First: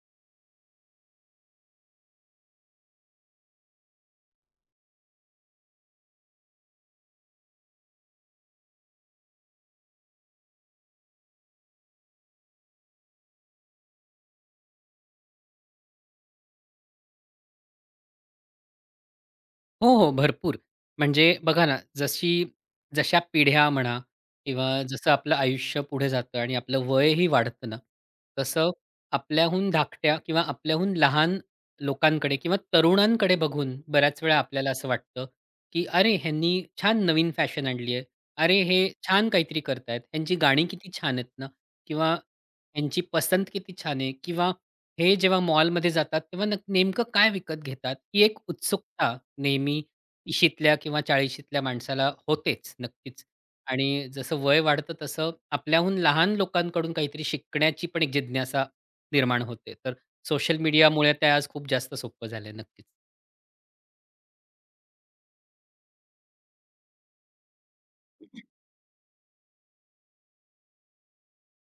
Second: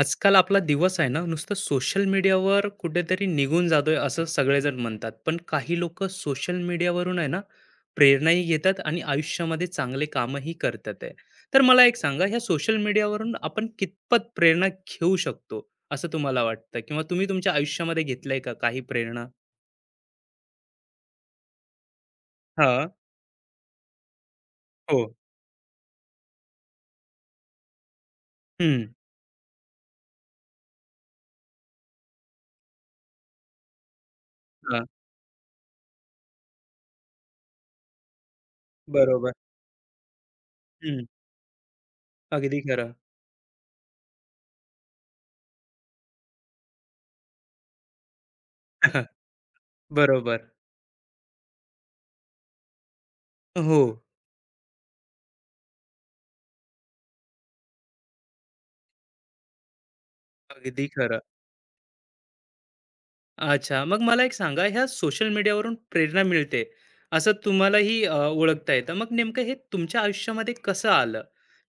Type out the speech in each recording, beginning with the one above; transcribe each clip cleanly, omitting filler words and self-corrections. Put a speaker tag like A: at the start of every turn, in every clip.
A: आजकाल आपला दिवस आहे ना नुसतं सोशल मीडियावर कुठेतरी निघून जातोय असं सगळेजण म्हणतात, पण काही लोक सोशल मीडियावरून आहे ना प्रेरणाही घेतात आणि आयुष्यामध्ये चांगले कामही करतात आहे. तर मला एक सांगा, ह्या सोशल मीडियावरून आपण कितपत प्रेरणा घेऊ शकतो असं तुम्हाला वाटतं? किंवा तुम्ही तुमच्या आयुष्यामध्ये घेतलंय का काही प्रेरणा?
B: हो, हो. भरपूर. म्हणजे बघा ना, जशी
A: हा.
B: जशा पिढ्या म्हणा किंवा
A: हो.
B: जसं आपलं आयुष्य पुढे जातं आणि आपलं वयही वाढतं ना, तसं
A: हम्म.
B: आपल्याहून धाकट्या किंवा आपल्याहून लहान लोकांकडे किंवा तरुणांकडे बघून बऱ्याच वेळा आपल्याला
A: हा.
B: असं वाटतं, की "अरे, ह्यांनी छान नवीन फॅशन आणली आहे. अरे, हे छान
A: बरोबर.
B: काहीतरी करतायत. ह्यांची गाणी किती
A: हम्म.
B: छान आहेत ना" किंवा
A: अगदी खरं.
B: "ह्यांची पसंत किती छान आहे" किंवा हे जेव्हा मॉलमध्ये जातात, तेव्हा नेमकं काय विकत घेतात? ही एक उत्सुकता नेहमी
A: बरोबर.
B: 30ल्या किंवा 40ल्या माणसाला होतेच नक्कीच.
A: हो.
B: आणि जसं वय वाढतं तसं आपल्याहून लहान लोकांकडून काहीतरी शिकण्याची पण एक जिज्ञासा निर्माण होते. तर सोशल
A: अगदी
B: मीडियामुळे
A: खरं.
B: ते आज खूप जास्त सोपं झालंय नक्कीच.
A: अच्छा. मग मला एक सांगा, ह्या सोशल मीडियावरून प्रेरणा मिळते, असं तुम्हालाही ओळखता येतं. मग नेमकं हे तुमच्या आयुष्यामध्ये कसं आलं?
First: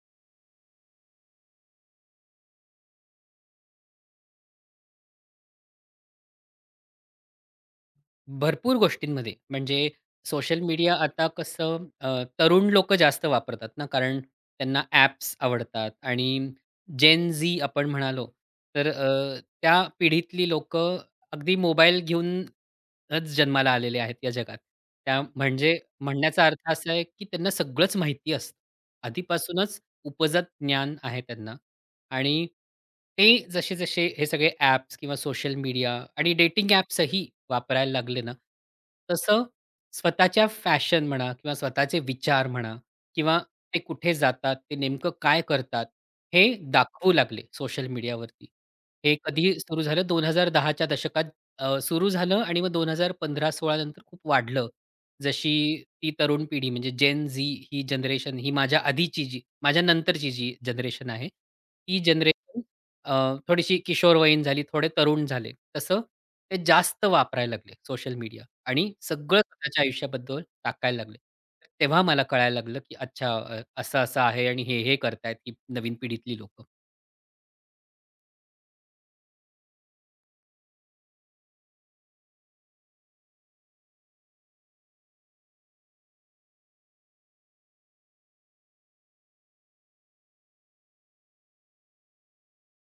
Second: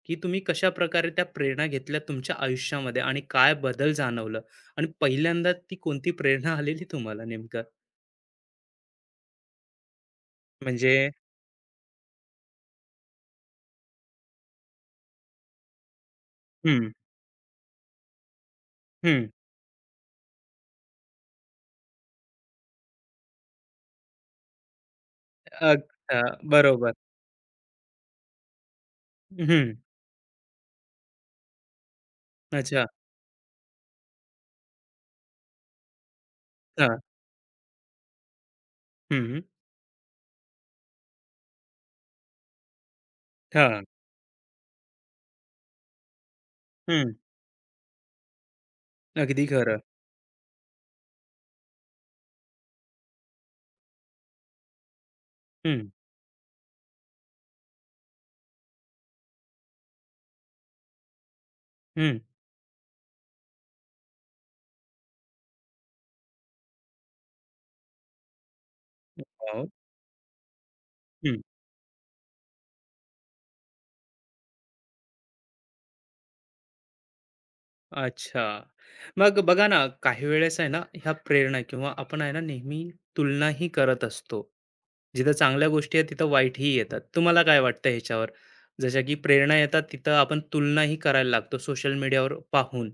A: की तुम्ही कशाप्रकारे त्या प्रेरणा घेतल्या तुमच्या आयुष्यामध्ये आणि काय बदल जाणवलं? आणि पहिल्यांदा ती कोणती प्रेरणा आलेली तुम्हाला नेमकं?
B: भरपूर गोष्टींमध्ये. म्हणजे सोशल
A: म्हणजे.
B: मीडिया आता कसं तरुण लोक जास्त वापरतात ना, कारण त्यांना ॲप्स आवडतात आणि
A: हं.
B: जेन झी आपण म्हणालो, तर
A: हं.
B: त्या पिढीतली लोक अगदी मोबाईल घेऊनच जन्माला आलेले आहेत या जगात. म्हणजे
A: अच्छा.
B: म्हणण्याचा अर्थ असा
A: बरोबर.
B: आहे, की त्यांना सगळंच माहिती असतं.
A: हं.
B: आधीपासूनच उपजत ज्ञान आहे त्यांना. आणि
A: अच्छा.
B: ते जसे-जसे हे सगळे ॲप्स किंवा सोशल मीडिया आणि डेटिंग
A: हां.
B: ॲप्सही वापरायला लागले ना,
A: हं.
B: तसं स्वतःच्या फॅशन म्हणा किंवा स्वतःचे विचार म्हणा किंवा ते
A: हां.
B: कुठे जातात, ते नेमकं काय करतात, हे दाखवू
A: हं.
B: लागले सोशल मीडियावरती. हे
A: अगदी
B: कधी
A: खरं.
B: सुरू झालं, 2010 च्या दशकात सुरू झालं आणि मग 2015-16 नंतर खूप वाढलं. जशी
A: हं.
B: ती तरुण पिढी म्हणजे जेन झी ही जनरेशन, ही माझ्या नंतरची जी जनरेशन आहे, ही
A: हं.
B: जनरेशन अ, थोडीशी किशोरवयीन झाली, थोडे तरुण झाले. तसं ते जास्त वापरायला लागले सोशल मीडिया आणि सगळं
A: वॉव!
B: स्वतःच्या आयुष्याबद्दल टाकायला लागले. तेव्हा मला कळायला लागलं, की अच्छा, असं-असं आहे आणि हे-हे करतायत ही नवीन पिढीतली लोकं.
A: अच्छा. मग बघा ना, काही वेळेस आहे ना, ह्या प्रेरणा किंवा आपण आहे ना, नेहमी तुलनाही करत असतो. जिथं चांगल्या गोष्टी आहेत, तिथं वाईटही येतात. तुम्हाला काय वाटतं ह्याच्यावर? जशा की प्रेरणा येतात, तिथं आपण तुलनाही करायला लागतो सोशल मीडियावर पाहून.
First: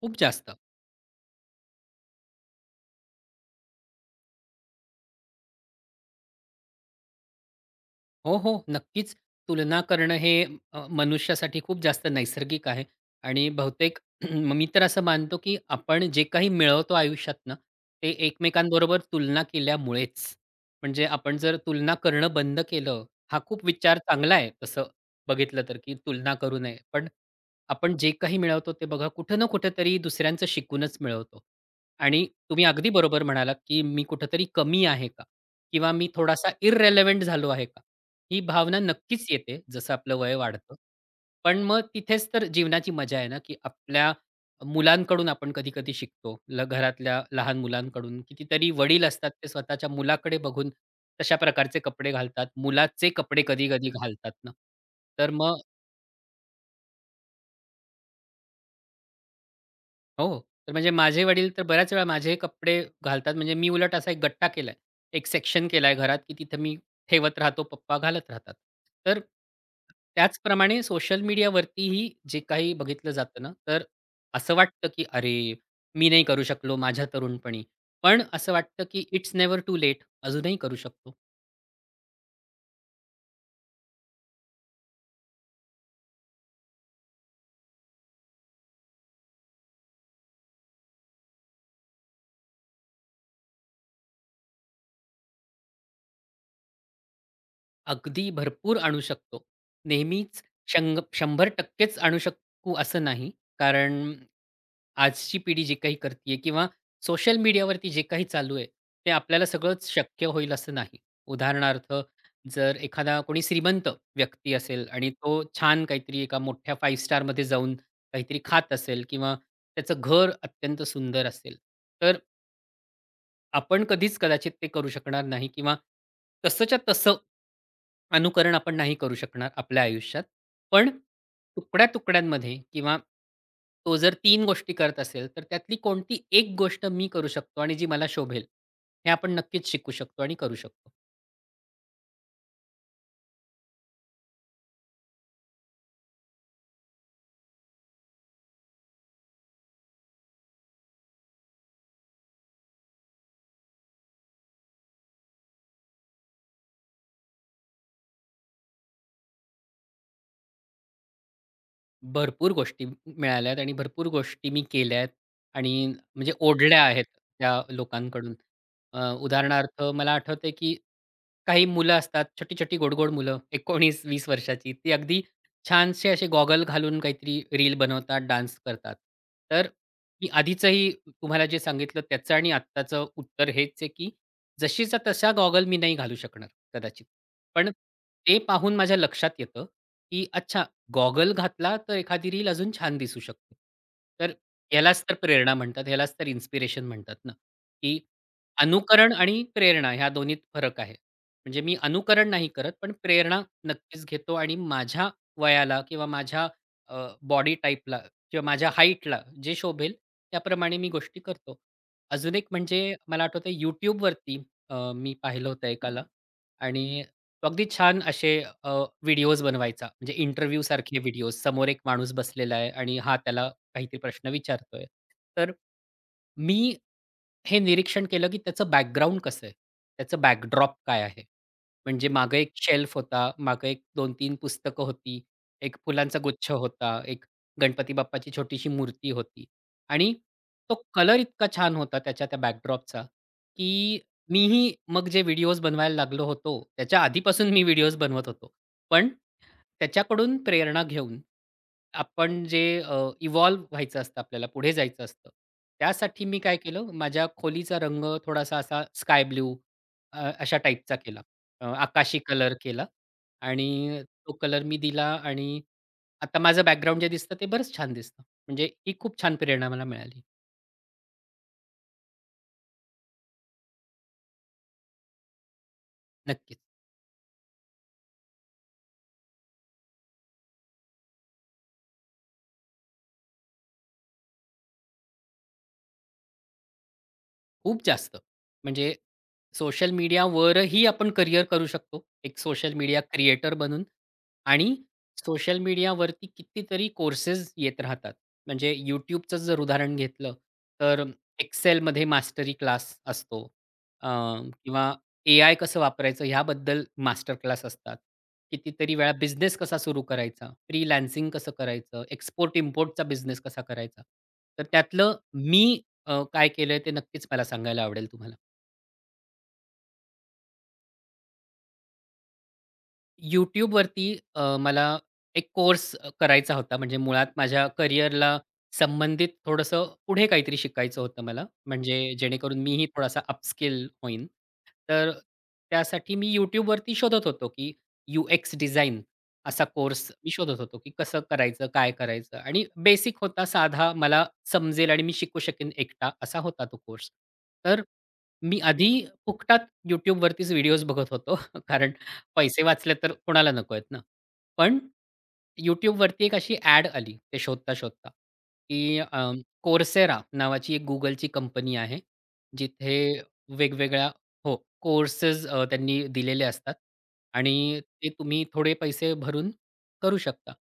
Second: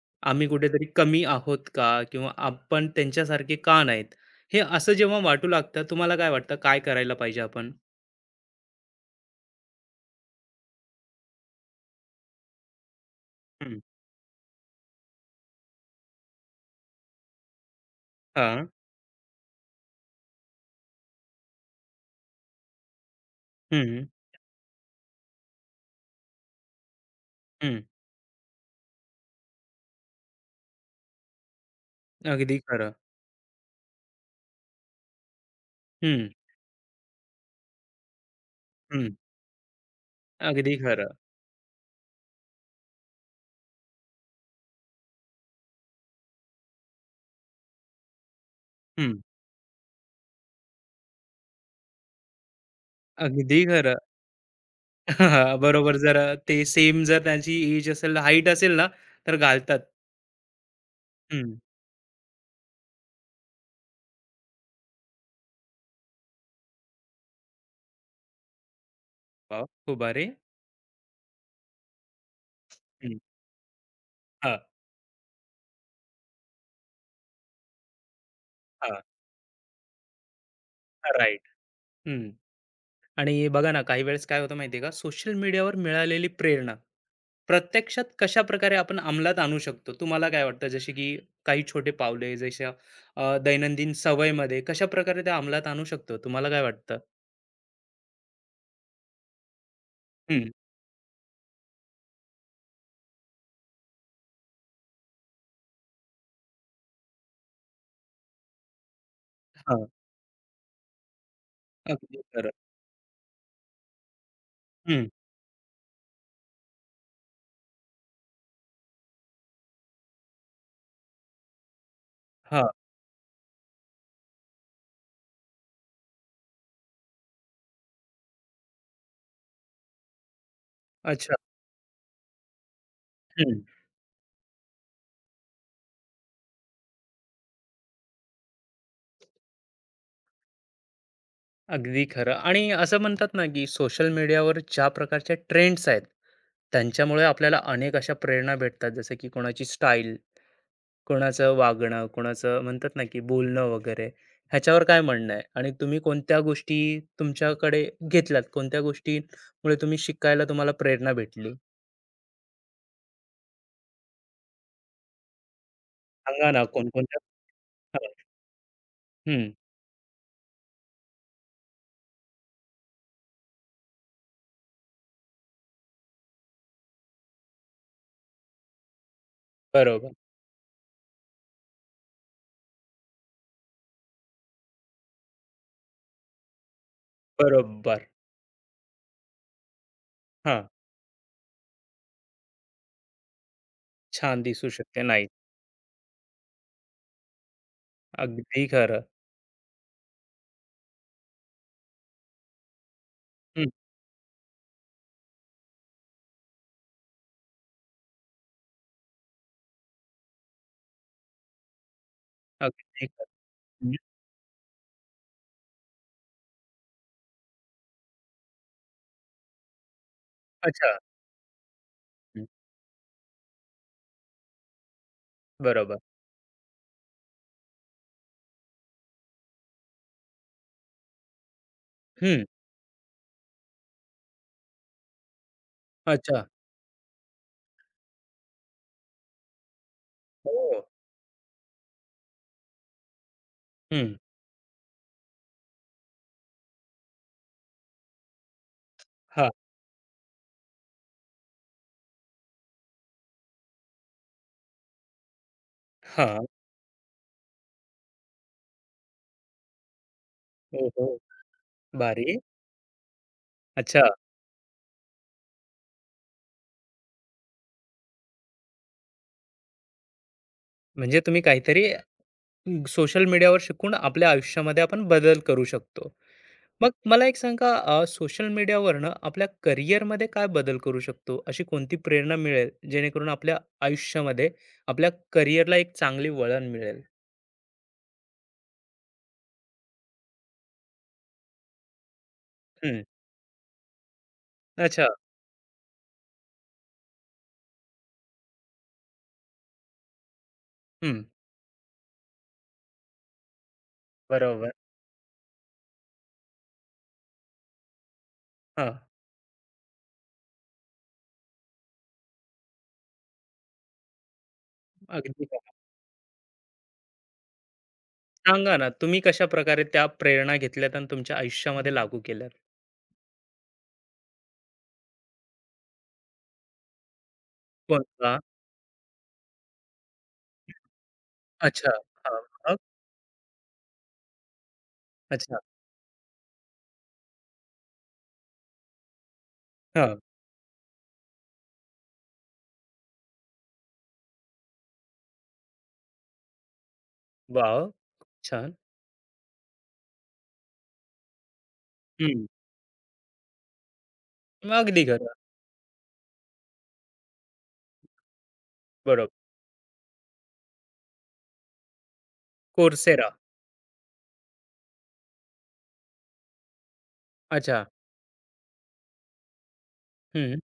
B: खूप
A: आम्ही
B: जास्त.
A: कुठेतरी कमी आहोत का? किंवा आपण त्यांच्यासारखे का नाहीत? हे असं जेव्हा वाटू लागतं, तुम्हाला काय वाटतं, काय करायला पाहिजे आपण?
B: हो, हो. नक्कीच. तुलना करणं हे मनुष्यासाठी खूप जास्त नैसर्गिक आहे आणि
A: हं.
B: बहुतेक मी तर असं मानतो, की आपण जे काही मिळवतो आयुष्यात ना, ते
A: हां.
B: एकमेकांबरोबर तुलना केल्यामुळेच. म्हणजे आपण जर तुलना करणं बंद केलं, हा खूप विचार
A: हं.
B: चांगला आहे तसं बघितलं तर, की तुलना करू नये. पण
A: हं.
B: आपण जे काही मिळवतो ते बघा कुठं ना कुठेतरी दुसऱ्यांचं शिकूनच मिळवतो. आणि
A: अगदी
B: तुम्ही अगदी
A: खरं.
B: बरोबर म्हणालात, की मी कुठेतरी कमी आहे का? किंवा मी
A: हं.
B: थोडासा इररिलेव्हंट झालो आहे का? ही भावना
A: हं.
B: नक्कीच येते, जसं आपलं वय वाढतं.
A: अगदी खरं.
B: पण मग तिथेच तर जीवनाची मजा आहे ना, की आपल्या मुलांकडून आपण कधी-कधी शिकतो. घरातल्या लहान मुलांकडून कितीतरी वडील
A: हं.
B: असतात, ते स्वतःच्या मुलाकडे बघून तशा प्रकारचे कपडे घालतात. मुलाचे कपडे
A: अगदी
B: कधी-कधी
A: खरं.
B: घालतात ना. तर मग
A: बरोबर. जर ते सेम जर त्यांची एज असेल, हाईट असेल ना, तर घालतात.
B: हो. तर म्हणजे माझे
A: हं.
B: वडील तर बऱ्याच वेळा माझे कपडे घालतात. म्हणजे मी उलट असा एक गट्टा केलाय. एक सेक्शन केलाय घरात, की तिथे मी ठेवत राहतो. पप्पा घालत राहतात. तर
A: वाह! खूप भारी.
B: त्याचप्रमाणे सोशल मीडियावरतीही जे काही बघितलं
A: हं.
B: जातं ना, तर असं
A: हां.
B: वाटतं, की "अरे, मी नाही करू शकलो माझ्या तरुणपणी." पण असं वाटतं,
A: हां.
B: की इट्स नेव्हर टू लेट. अजूनही करू शकतो.
A: राइट. हं. आणि बघा ना, काही वेळेस काय होतं माहिती आहे का, सोशल मीडियावर मिळालेली प्रेरणा प्रत्यक्षात कशाप्रकारे आपण अंमलात आणू शकतो? तुम्हाला काय वाटतं? जसे की काही छोटे पावले, जशा दैनंदिन सवयीमध्ये कशाप्रकारे त्या अंमलात आणू शकतो? तुम्हाला काय वाटतं?
B: अगदी भरपूर आणू शकतो. नेहमीच
A: हं.
B: 100% आणू शकू असं नाही. कारण आजची पिढी जे काही करतीये किंवा सोशल मीडियावरती जे काही चालू आहे, ते आपल्याला सगळंच
A: हां.
B: शक्य होईल असं नाही. उदाहरणार्थ,
A: अगदी खरं.
B: जर एखादा कोणी श्रीमंत व्यक्ती असेल
A: हं.
B: आणि तो छान काहीतरी एका मोठ्या 5 स्टारमध्ये जाऊन काहीतरी खात असेल किंवा त्याचं घर अत्यंत सुंदर असेल, तर
A: हां.
B: आपण कधीच कदाचित ते करू शकणार नाही किंवा तसंच्या तसं अनुकरण आपण नाही करू शकणार आपल्या आयुष्यात. पण
A: अच्छा.
B: तुकड्या-तुकड्यांमध्ये किंवा तो जर 3 गोष्टी करत असेल, तर त्यातली कोणती एक गोष्ट मी करू शकतो आणि जी मला शोभेल, हे आपण नक्कीच शिकू शकतो आणि करू शकतो.
A: अगदी खरं आणि असं म्हणतात ना, की सोशल मीडियावर ज्या प्रकारच्या ट्रेंड्स आहेत, त्यांच्यामुळे आपल्याला अनेक अशा प्रेरणा भेटतात. जसं की कोणाची स्टाईल, कोणाचं वागणं, कोणाचं म्हणतात ना, की बोलणं वगैरे. ह्याच्यावर काय म्हणणं आहे? आणि तुम्ही कोणत्या गोष्टी तुमच्याकडे घेतल्यात? कोणत्या गोष्टीमुळे तुम्ही शिकायला तुम्हाला प्रेरणा भेटली?
B: भरपूर गोष्टी मिळाल्यात आणि भरपूर गोष्टी मी केल्या आहेत आणि म्हणजे
A: सांगा ना
B: ओढल्या आहेत
A: कोणकोणत्या?
B: त्या
A: हां.
B: लोकांकडून.
A: हं.
B: उदाहरणार्थ मला आठवतंय की काही मुलं असतात, छोटी-छोटी, गोडगोड गोड मुलं 19-20 वर्षाची. ती अगदी छानसे असे गॉगल घालून काहीतरी रील बनवतात, डान्स करतात. तर
A: बरोबर.
B: मी आधीचंही तुम्हाला जे सांगितलं त्याचं आणि आत्ताचं उत्तर हेच आहे, की जशीचा तसा गॉगल मी नाही घालू शकणार कदाचित. पण
A: बरोबर.
B: ते पाहून माझ्या लक्षात येतं, की
A: हां.
B: अच्छा, गॉगल घातला तर एखादी रील अजून छान दिसू शकते. तर
A: छान दिसू शकते.
B: यालाच तर
A: नाही.
B: प्रेरणा म्हणतात, यालाच तर इन्स्पिरेशन म्हणतात ना, की
A: अगदी खरं.
B: अनुकरण आणि प्रेरणा ह्या दोन्हीत फरक आहे. म्हणजे मी अनुकरण नाही करत, पण प्रेरणा
A: हं.
B: नक्कीच घेतो आणि माझ्या वयाला किंवा माझ्या अ, बॉडी टाइपला किंवा माझ्या हाईटला जे शोभेल त्याप्रमाणे मी गोष्टी करतो. अजून एक म्हणजे
A: अगदी खरं.
B: मला आठवतंय,
A: हं.
B: YouTubeवरती मी पाहिलं होतं एकाला आणि तो अगदी छान असे व्हिडिओज बनवायचा. म्हणजे इंटरव्ह्यू
A: अच्छा.
B: सारखे व्हिडिओज. समोर एक माणूस
A: हं.
B: बसलेला आहे आणि हा त्याला काहीतरी प्रश्न विचारतोय. तर
A: बरोबर.
B: मी हे निरीक्षण केलं, की त्याचं बॅकग्राऊंड कसं आहे? त्याचं बॅकड्रॉप काय आहे? म्हणजे मागे
A: हं.
B: एक शेल्फ होता, मागे एक 2 तीन पुस्तकं होती, एक फुलांचा
A: अच्छा.
B: गुच्छ होता, एक गणपती बाप्पाची छोटीशी मूर्ती होती आणि तो
A: हो.
B: कलर इतका छान होता त्याच्या त्या बॅकड्रॉपचा, की
A: हं.
B: मीही मग जे व्हिडिओज बनवायला लागलो होतो, त्याच्या आधीपासून मी व्हिडिओज बनवत होतो. पण
A: हां.
B: त्याच्याकडून प्रेरणा घेऊन आपण जे इव्हॉल्व व्हायचं असतं आपल्याला, पुढे जायचं असतं. त्यासाठी मी
A: हां.
B: काय केलं, माझ्या खोलीचा रंग थोडासा असा स्काय ब्लू अशा टाईपचा
A: ओहो!
B: केला. आकाशी
A: भारी.
B: कलर केला
A: अच्छा.
B: आणि तो कलर मी दिला आणि आता माझं बॅकग्राऊंड जे दिसतं ते बरंच छान दिसतं. म्हणजे ही खूप छान प्रेरणा मला मिळाली.
A: म्हणजे तुम्ही काहीतरी सोशल मीडियावर शिकून आपल्या आयुष्यामध्ये आपण बदल करू शकतो.
B: नक्कीच.
A: मग मला एक सांगा सोशल मीडियावरनं आपल्या करिअरमध्ये काय बदल करू शकतो? अशी कोणती प्रेरणा मिळेल जेणेकरून आपल्या आयुष्यामध्ये आपल्या करिअरला एक चांगली वळण मिळेल?
B: खूप जास्त. म्हणजे सोशल मीडियावरही आपण करियर करू शकतो, एक सोशल मीडिया
A: हं.
B: क्रिएटर बनून. आणि
A: अच्छा.
B: सोशल मीडियावरती कितीतरी कोर्सेस येत राहतात. म्हणजे YouTubeचंच जर उदाहरण घेतलं, तर
A: हं.
B: Excelमध्ये मास्टरी क्लास असतो अ,
A: बरोबर.
B: किंवा एआय कसं वापरायचं ह्याबद्दल मास्टर क्लास असतात. कितीतरी
A: हां.
B: वेळा बिझनेस कसा सुरू करायचा, फ्रीलान्सिंग कसं करायचं, एक्सपोर्ट-इम्पोर्टचा बिझनेस कसा करायचा. तर त्यातलं
A: अगदी
B: मी
A: खरं.
B: काय केलंय ते नक्कीच मला सांगायला आवडेल तुम्हाला.
A: सांगा ना, तुम्ही कशाप्रकारे त्या प्रेरणा घेतल्यात आणि तुमच्या आयुष्यामध्ये लागू केल्यात?
B: YouTubeवरती मला एक कोर्स करायचा होता. म्हणजे मुळात माझ्या
A: कोणता?
B: करिअरला संबंधित थोडंसं पुढे काहीतरी शिकायचं होतं मला.
A: अच्छा.
B: म्हणजे
A: हां.
B: जेणेकरून
A: मग?
B: मीही थोडासा अपस्किल होईन. तर
A: अच्छा.
B: त्यासाठी मी YouTubeवरती शोधत होतो, की यू-एक्स डिझाइन असा कोर्स
A: हां.
B: मी शोधत होतो, की कसं करायचं, काय करायचं? आणि बेसिक होता, साधा मला समजेल आणि मी शिकू शकेन एकटा असा होता तो कोर्स.
A: वाह!
B: तर
A: खूप
B: मी
A: छान.
B: आधी फुकटात YouTubeवरतीच व्हिडिओज बघत होतो. कारण
A: हं.
B: पैसे वाचले तर कोणाला नको आहेत ना. पण
A: अगदी खरं.
B: YouTubeवरती एक अशी ॲड आली ते शोधता-शोधता, की
A: बरोबर.
B: Coursera नावाची एक Googleची कंपनी आहे. जिथे
A: Coursera.
B: वेगवेगळ्या, हो, कोर्सेस त्यांनी दिलेले असतात आणि
A: अच्छा.
B: ते तुम्ही थोडे पैसे भरून करू शकता.
A: हं.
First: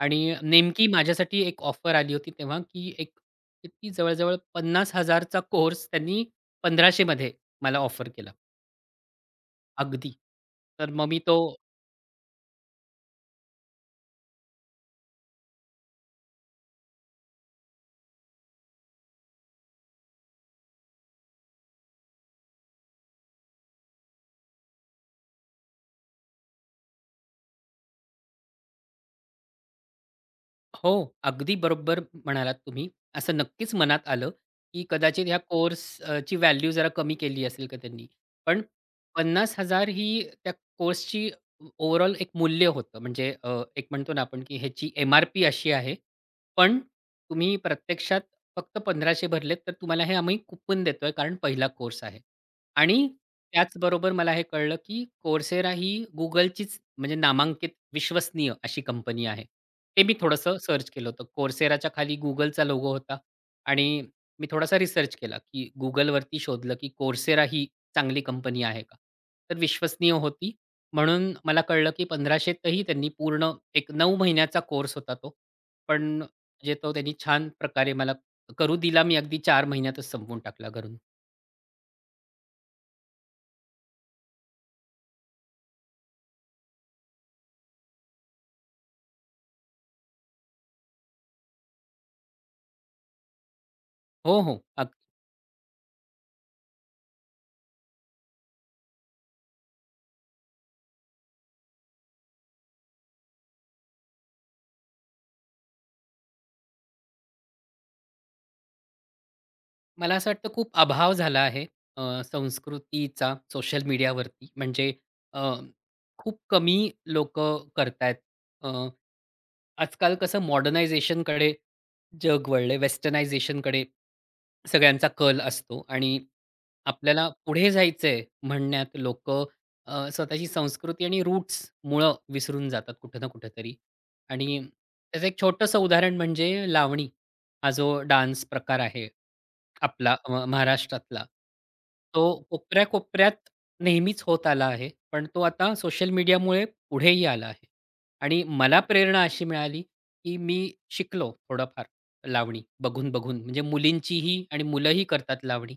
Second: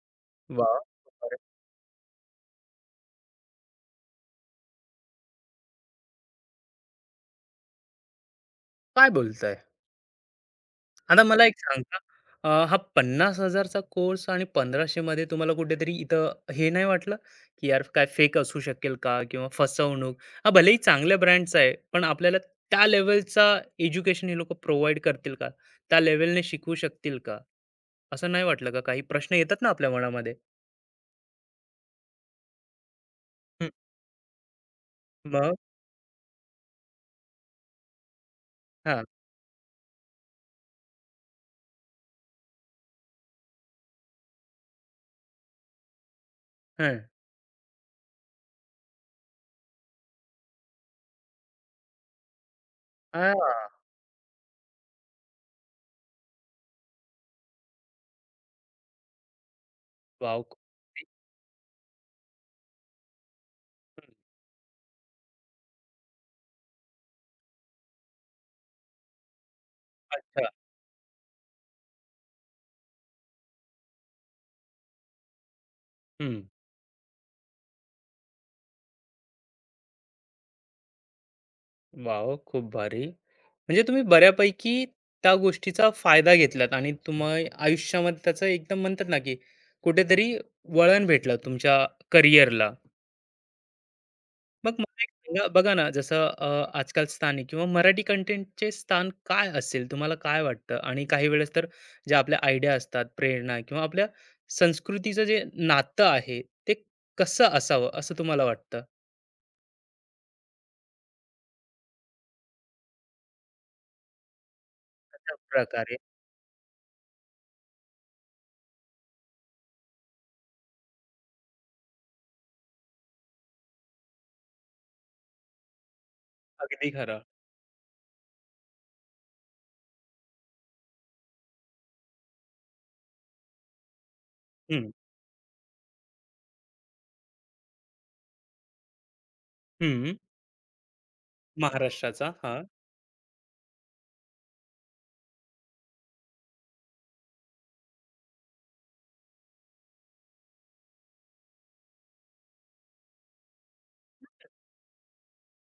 B: आणि
A: वाव.
B: नेमकी
A: बरं.
B: माझ्यासाठी एक ऑफर आली होती तेव्हा, की एक किती जवळ-जवळ 50,000 कोर्स त्यांनी 1,500 मला ऑफर केला.
A: काय बोलताय?
B: अगदी. तर मग मी
A: आता
B: तो
A: मला एक सांगा, हा 50,000 चा कोर्स आणि 1,500 मध्ये तुम्हाला कुठेतरी इथं हे नाही वाटलं, की यार काय फेक असू शकेल का? किंवा फसवणूक. हा भलेही चांगल्या ब्रँडचा आहे, पण आपल्याला त्या लेव्हलचा एज्युकेशन हे लोकं प्रोव्हाईड करतील का? त्या लेव्हलने शिकवू शकतील का? असं नाही वाटलं का? काही प्रश्न येतात ना आपल्या मनामध्ये.
B: हो, अगदी बरोबर म्हणालात तुम्ही. असं
A: हं.
B: नक्कीच मनात आलं, की कदाचित ह्या
A: मग?
B: कोर्स ची व्हॅल्यू जरा कमी केली असेल का त्यांनी. पण
A: हां.
B: पन्नास हजार ही त्या कोर्सची ओव्हरऑल एक मूल्य होतं. म्हणजे एक म्हणतो ना आपण, की ह्याची एम-आर-पी अशी आहे. पण
A: हं.
B: तुम्ही प्रत्यक्षात फक्त 1,500 भरलेत, तर तुम्हाला हे आम्ही कूपन देतोय कारण पहिला कोर्स आहे. आणि
A: हां.
B: त्याचबरोबर मला हे कळलं, की Coursera ही Googleचीच म्हणजे नामांकित विश्वसनीय अशी कंपनी आहे. ते मी
A: वॉव!
B: थोडंसं सर्च केलं होतं. Courseraच्या खाली Googleचा लोगो होता आणि मी थोडासा रिसर्च केला, की Googleवरती शोधलं, की Coursera ही चांगली कंपनी आहे का? तर विश्वसनीय
A: अच्छा.
B: होती. म्हणून मला कळलं, की 1,500, त्यांनी पूर्ण एक 9 महिन्याचा कोर्स होता तो. पण
A: हं.
B: म्हणजे तो त्यांनी छान प्रकारे मला करू दिला. मी अगदी 4 महिन्यातच संपवून टाकला घरून.
A: वॉव! खूप भारी. म्हणजे तुम्ही बऱ्यापैकी त्या गोष्टीचा फायदा घेतलात आणि तुम्हा आयुष्यामध्ये त्याचं एकदम म्हणतात ना, की कुठेतरी वळण भेटलं तुमच्या करिअरला.
B: हो, हो.
A: मग मला एक सांगा, बघा ना, जसं आजकाल स्थानिक किंवा मराठी कंटेंटचे स्थान काय असेल? तुम्हाला काय वाटतं? आणि काही वेळेस तर ज्या आपल्या आयडिया असतात, प्रेरणा किंवा आपल्या संस्कृतीचं जे नातं आहे, ते कसं असावं असं तुम्हाला वाटतं?
B: मला असं वाटतं खूप अभाव झाला आहे अ, संस्कृतीचा सोशल मीडियावरती. म्हणजे
A: अशा
B: अ,
A: प्रकारे.
B: खूप कमी लोकं करतायत. अ, आजकाल कसं मॉडर्नायझेशनकडे जग वळलंय, वेस्टर्नायझेशनकडे सगळ्यांचा कल असतो आणि
A: अगदी खरं.
B: आपल्याला पुढे जायचंय म्हणण्यात लोक स्वतःची संस्कृती आणि रूट्स, मुळं विसरून जातात कुठं ना कुठेतरी. आणि
A: हं.
B: त्याचं एक छोटंसं उदाहरण म्हणजे लावणी, हा जो डान्स प्रकार आहे
A: हं.
B: आपला, महाराष्ट्रातला. तो
A: महाराष्ट्राचा. हां.
B: कोपऱ्या-कोपऱ्यात नेहमीच होत आला आहे. पण तो आता सोशल मीडियामुळे पुढेही आला आहे. आणि मला प्रेरणा अशी मिळाली, की मी शिकलो थोडंफार लावणी बघून-बघून. म्हणजे मुलींचीही आणि मुलंही करतात लावणी.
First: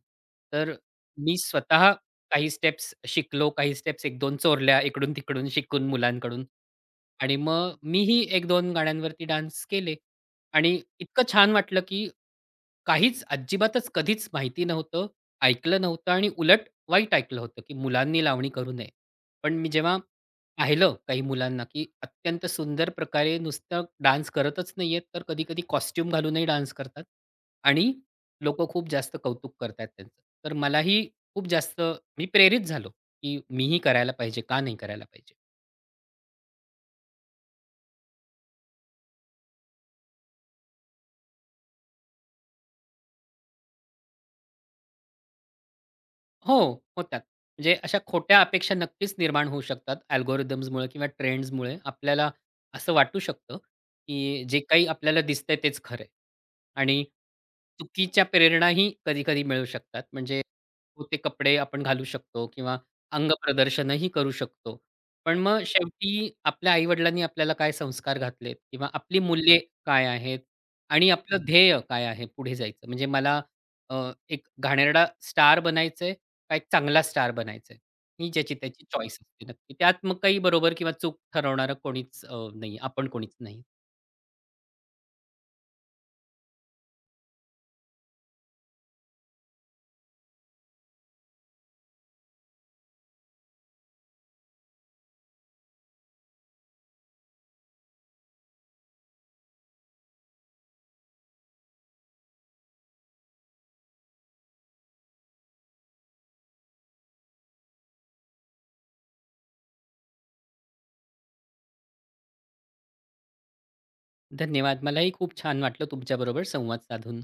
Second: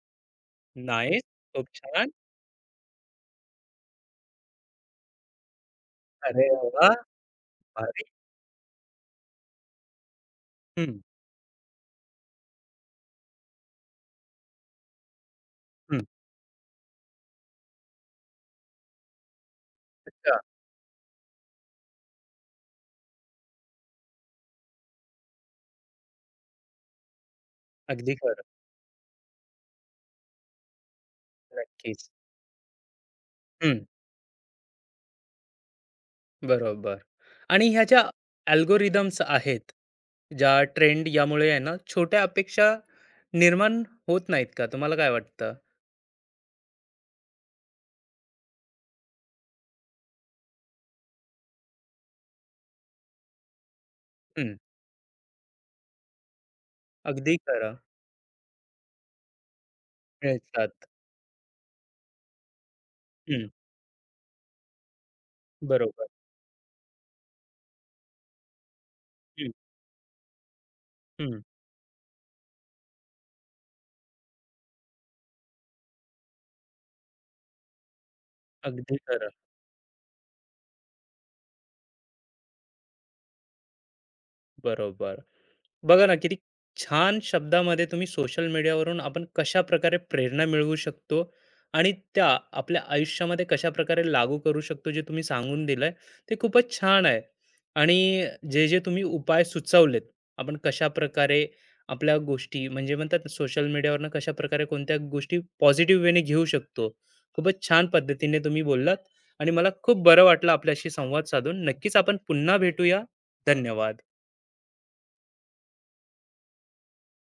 B: तर
A: नाईस.
B: मी
A: खूप
B: स्वतः
A: छान.
B: काही स्टेप्स शिकलो, काही स्टेप्स 1-2 चोरल्या इकडून-तिकडून शिकून मुलांकडून.
A: अरे वाह!
B: आणि मग
A: भारी.
B: मीही 1-2 गाण्यांवरती डान्स केले. आणि
A: हं.
B: इतकं छान वाटलं, की काहीच अजिबातच कधीच माहिती नव्हतं, ऐकलं
A: हं.
B: नव्हतं आणि उलट वाईट ऐकलं होतं, की मुलांनी लावणी करू नये. पण मी जेव्हा
A: अच्छा.
B: पाहिलं काही मुलांना, की अत्यंत सुंदर प्रकारे नुसतं डान्स करतच नाहीयेत, तर कधी-कधी कॉस्ट्यूम घालूनही डान्स करतात आणि
A: अगदी खरं.
B: लोकं खूप जास्त कौतुक करतायत त्यांचं. तर मलाही खूप जास्त
A: नक्कीच.
B: मी प्रेरित झालो, की मीही
A: हं.
B: करायला पाहिजे, का नाही करायला पाहिजे?
A: बरोबर. आणि ह्या ज्या अल्गोरिदम्स आहेत, ज्या ट्रेंड यामुळे आहे ना, छोट्या अपेक्षा निर्माण होत नाहीत का? तुम्हाला काय वाटतं?
B: हो, होतात. म्हणजे अशा खोट्या अपेक्षा नक्कीच निर्माण होऊ शकतात अल्गोरिथम्समुळे किंवा ट्रेंड्समुळे. आपल्याला असं वाटू शकतं, की
A: हं.
B: जे काही आपल्याला दिसतंय तेच खरं आहे. आणि
A: अगदी खरं.
B: चुकीच्या प्रेरणाही कधी-कधी मिळू शकतात. म्हणजे
A: मिळतात.
B: ते कपडे आपण घालू शकतो किंवा
A: हं.
B: अंगप्रदर्शनही करू शकतो. पण मग
A: बरोबर.
B: शेवटी आपल्या आई आपल्याला काय संस्कार घातलेत किंवा आपली
A: हं.
B: मूल्ये काय आहेत आणि
A: हं.
B: आपलं ध्येय काय आहे पुढे जायचं. म्हणजे मला अ, एक घाणेरडा स्टार बनायचंय काय चांगला स्टार बनायचा आहे. ही ज्याची त्याची
A: अगदी
B: चॉईस
A: खरं.
B: असते नक्की. त्यात मग काही बरोबर किंवा चूक ठरवणारं कोणीच नाही. आपण कोणीच नाही.
A: बरोबर. बघा ना, किती छान शब्दामध्ये तुम्ही सोशल मीडियावरून आपण कशा प्रकारे प्रेरणा मिळवू शकतो आणि त्या आपल्या आयुष्यामध्ये कशा प्रकारे लागू करू शकतो जे तुम्ही सांगून दिलंय ते खूपच छान आहे. आणि जे जे तुम्ही उपाय सुचवलेत, आपण कशा प्रकारे आपल्या गोष्टी म्हणजे म्हणतात सोशल मीडियावरनं कशा प्रकारे कोणत्या गोष्टी पॉझिटिव्ह वेने घेऊ शकतो, खूपच छान पद्धतीने तुम्ही बोललात आणि मला खूप बरं वाटलं आपल्याशी संवाद साधून. नक्कीच आपण पुन्हा भेटूया. धन्यवाद.
B: धन्यवाद. मलाही खूप छान वाटलं तुमच्याबरोबर संवाद साधून.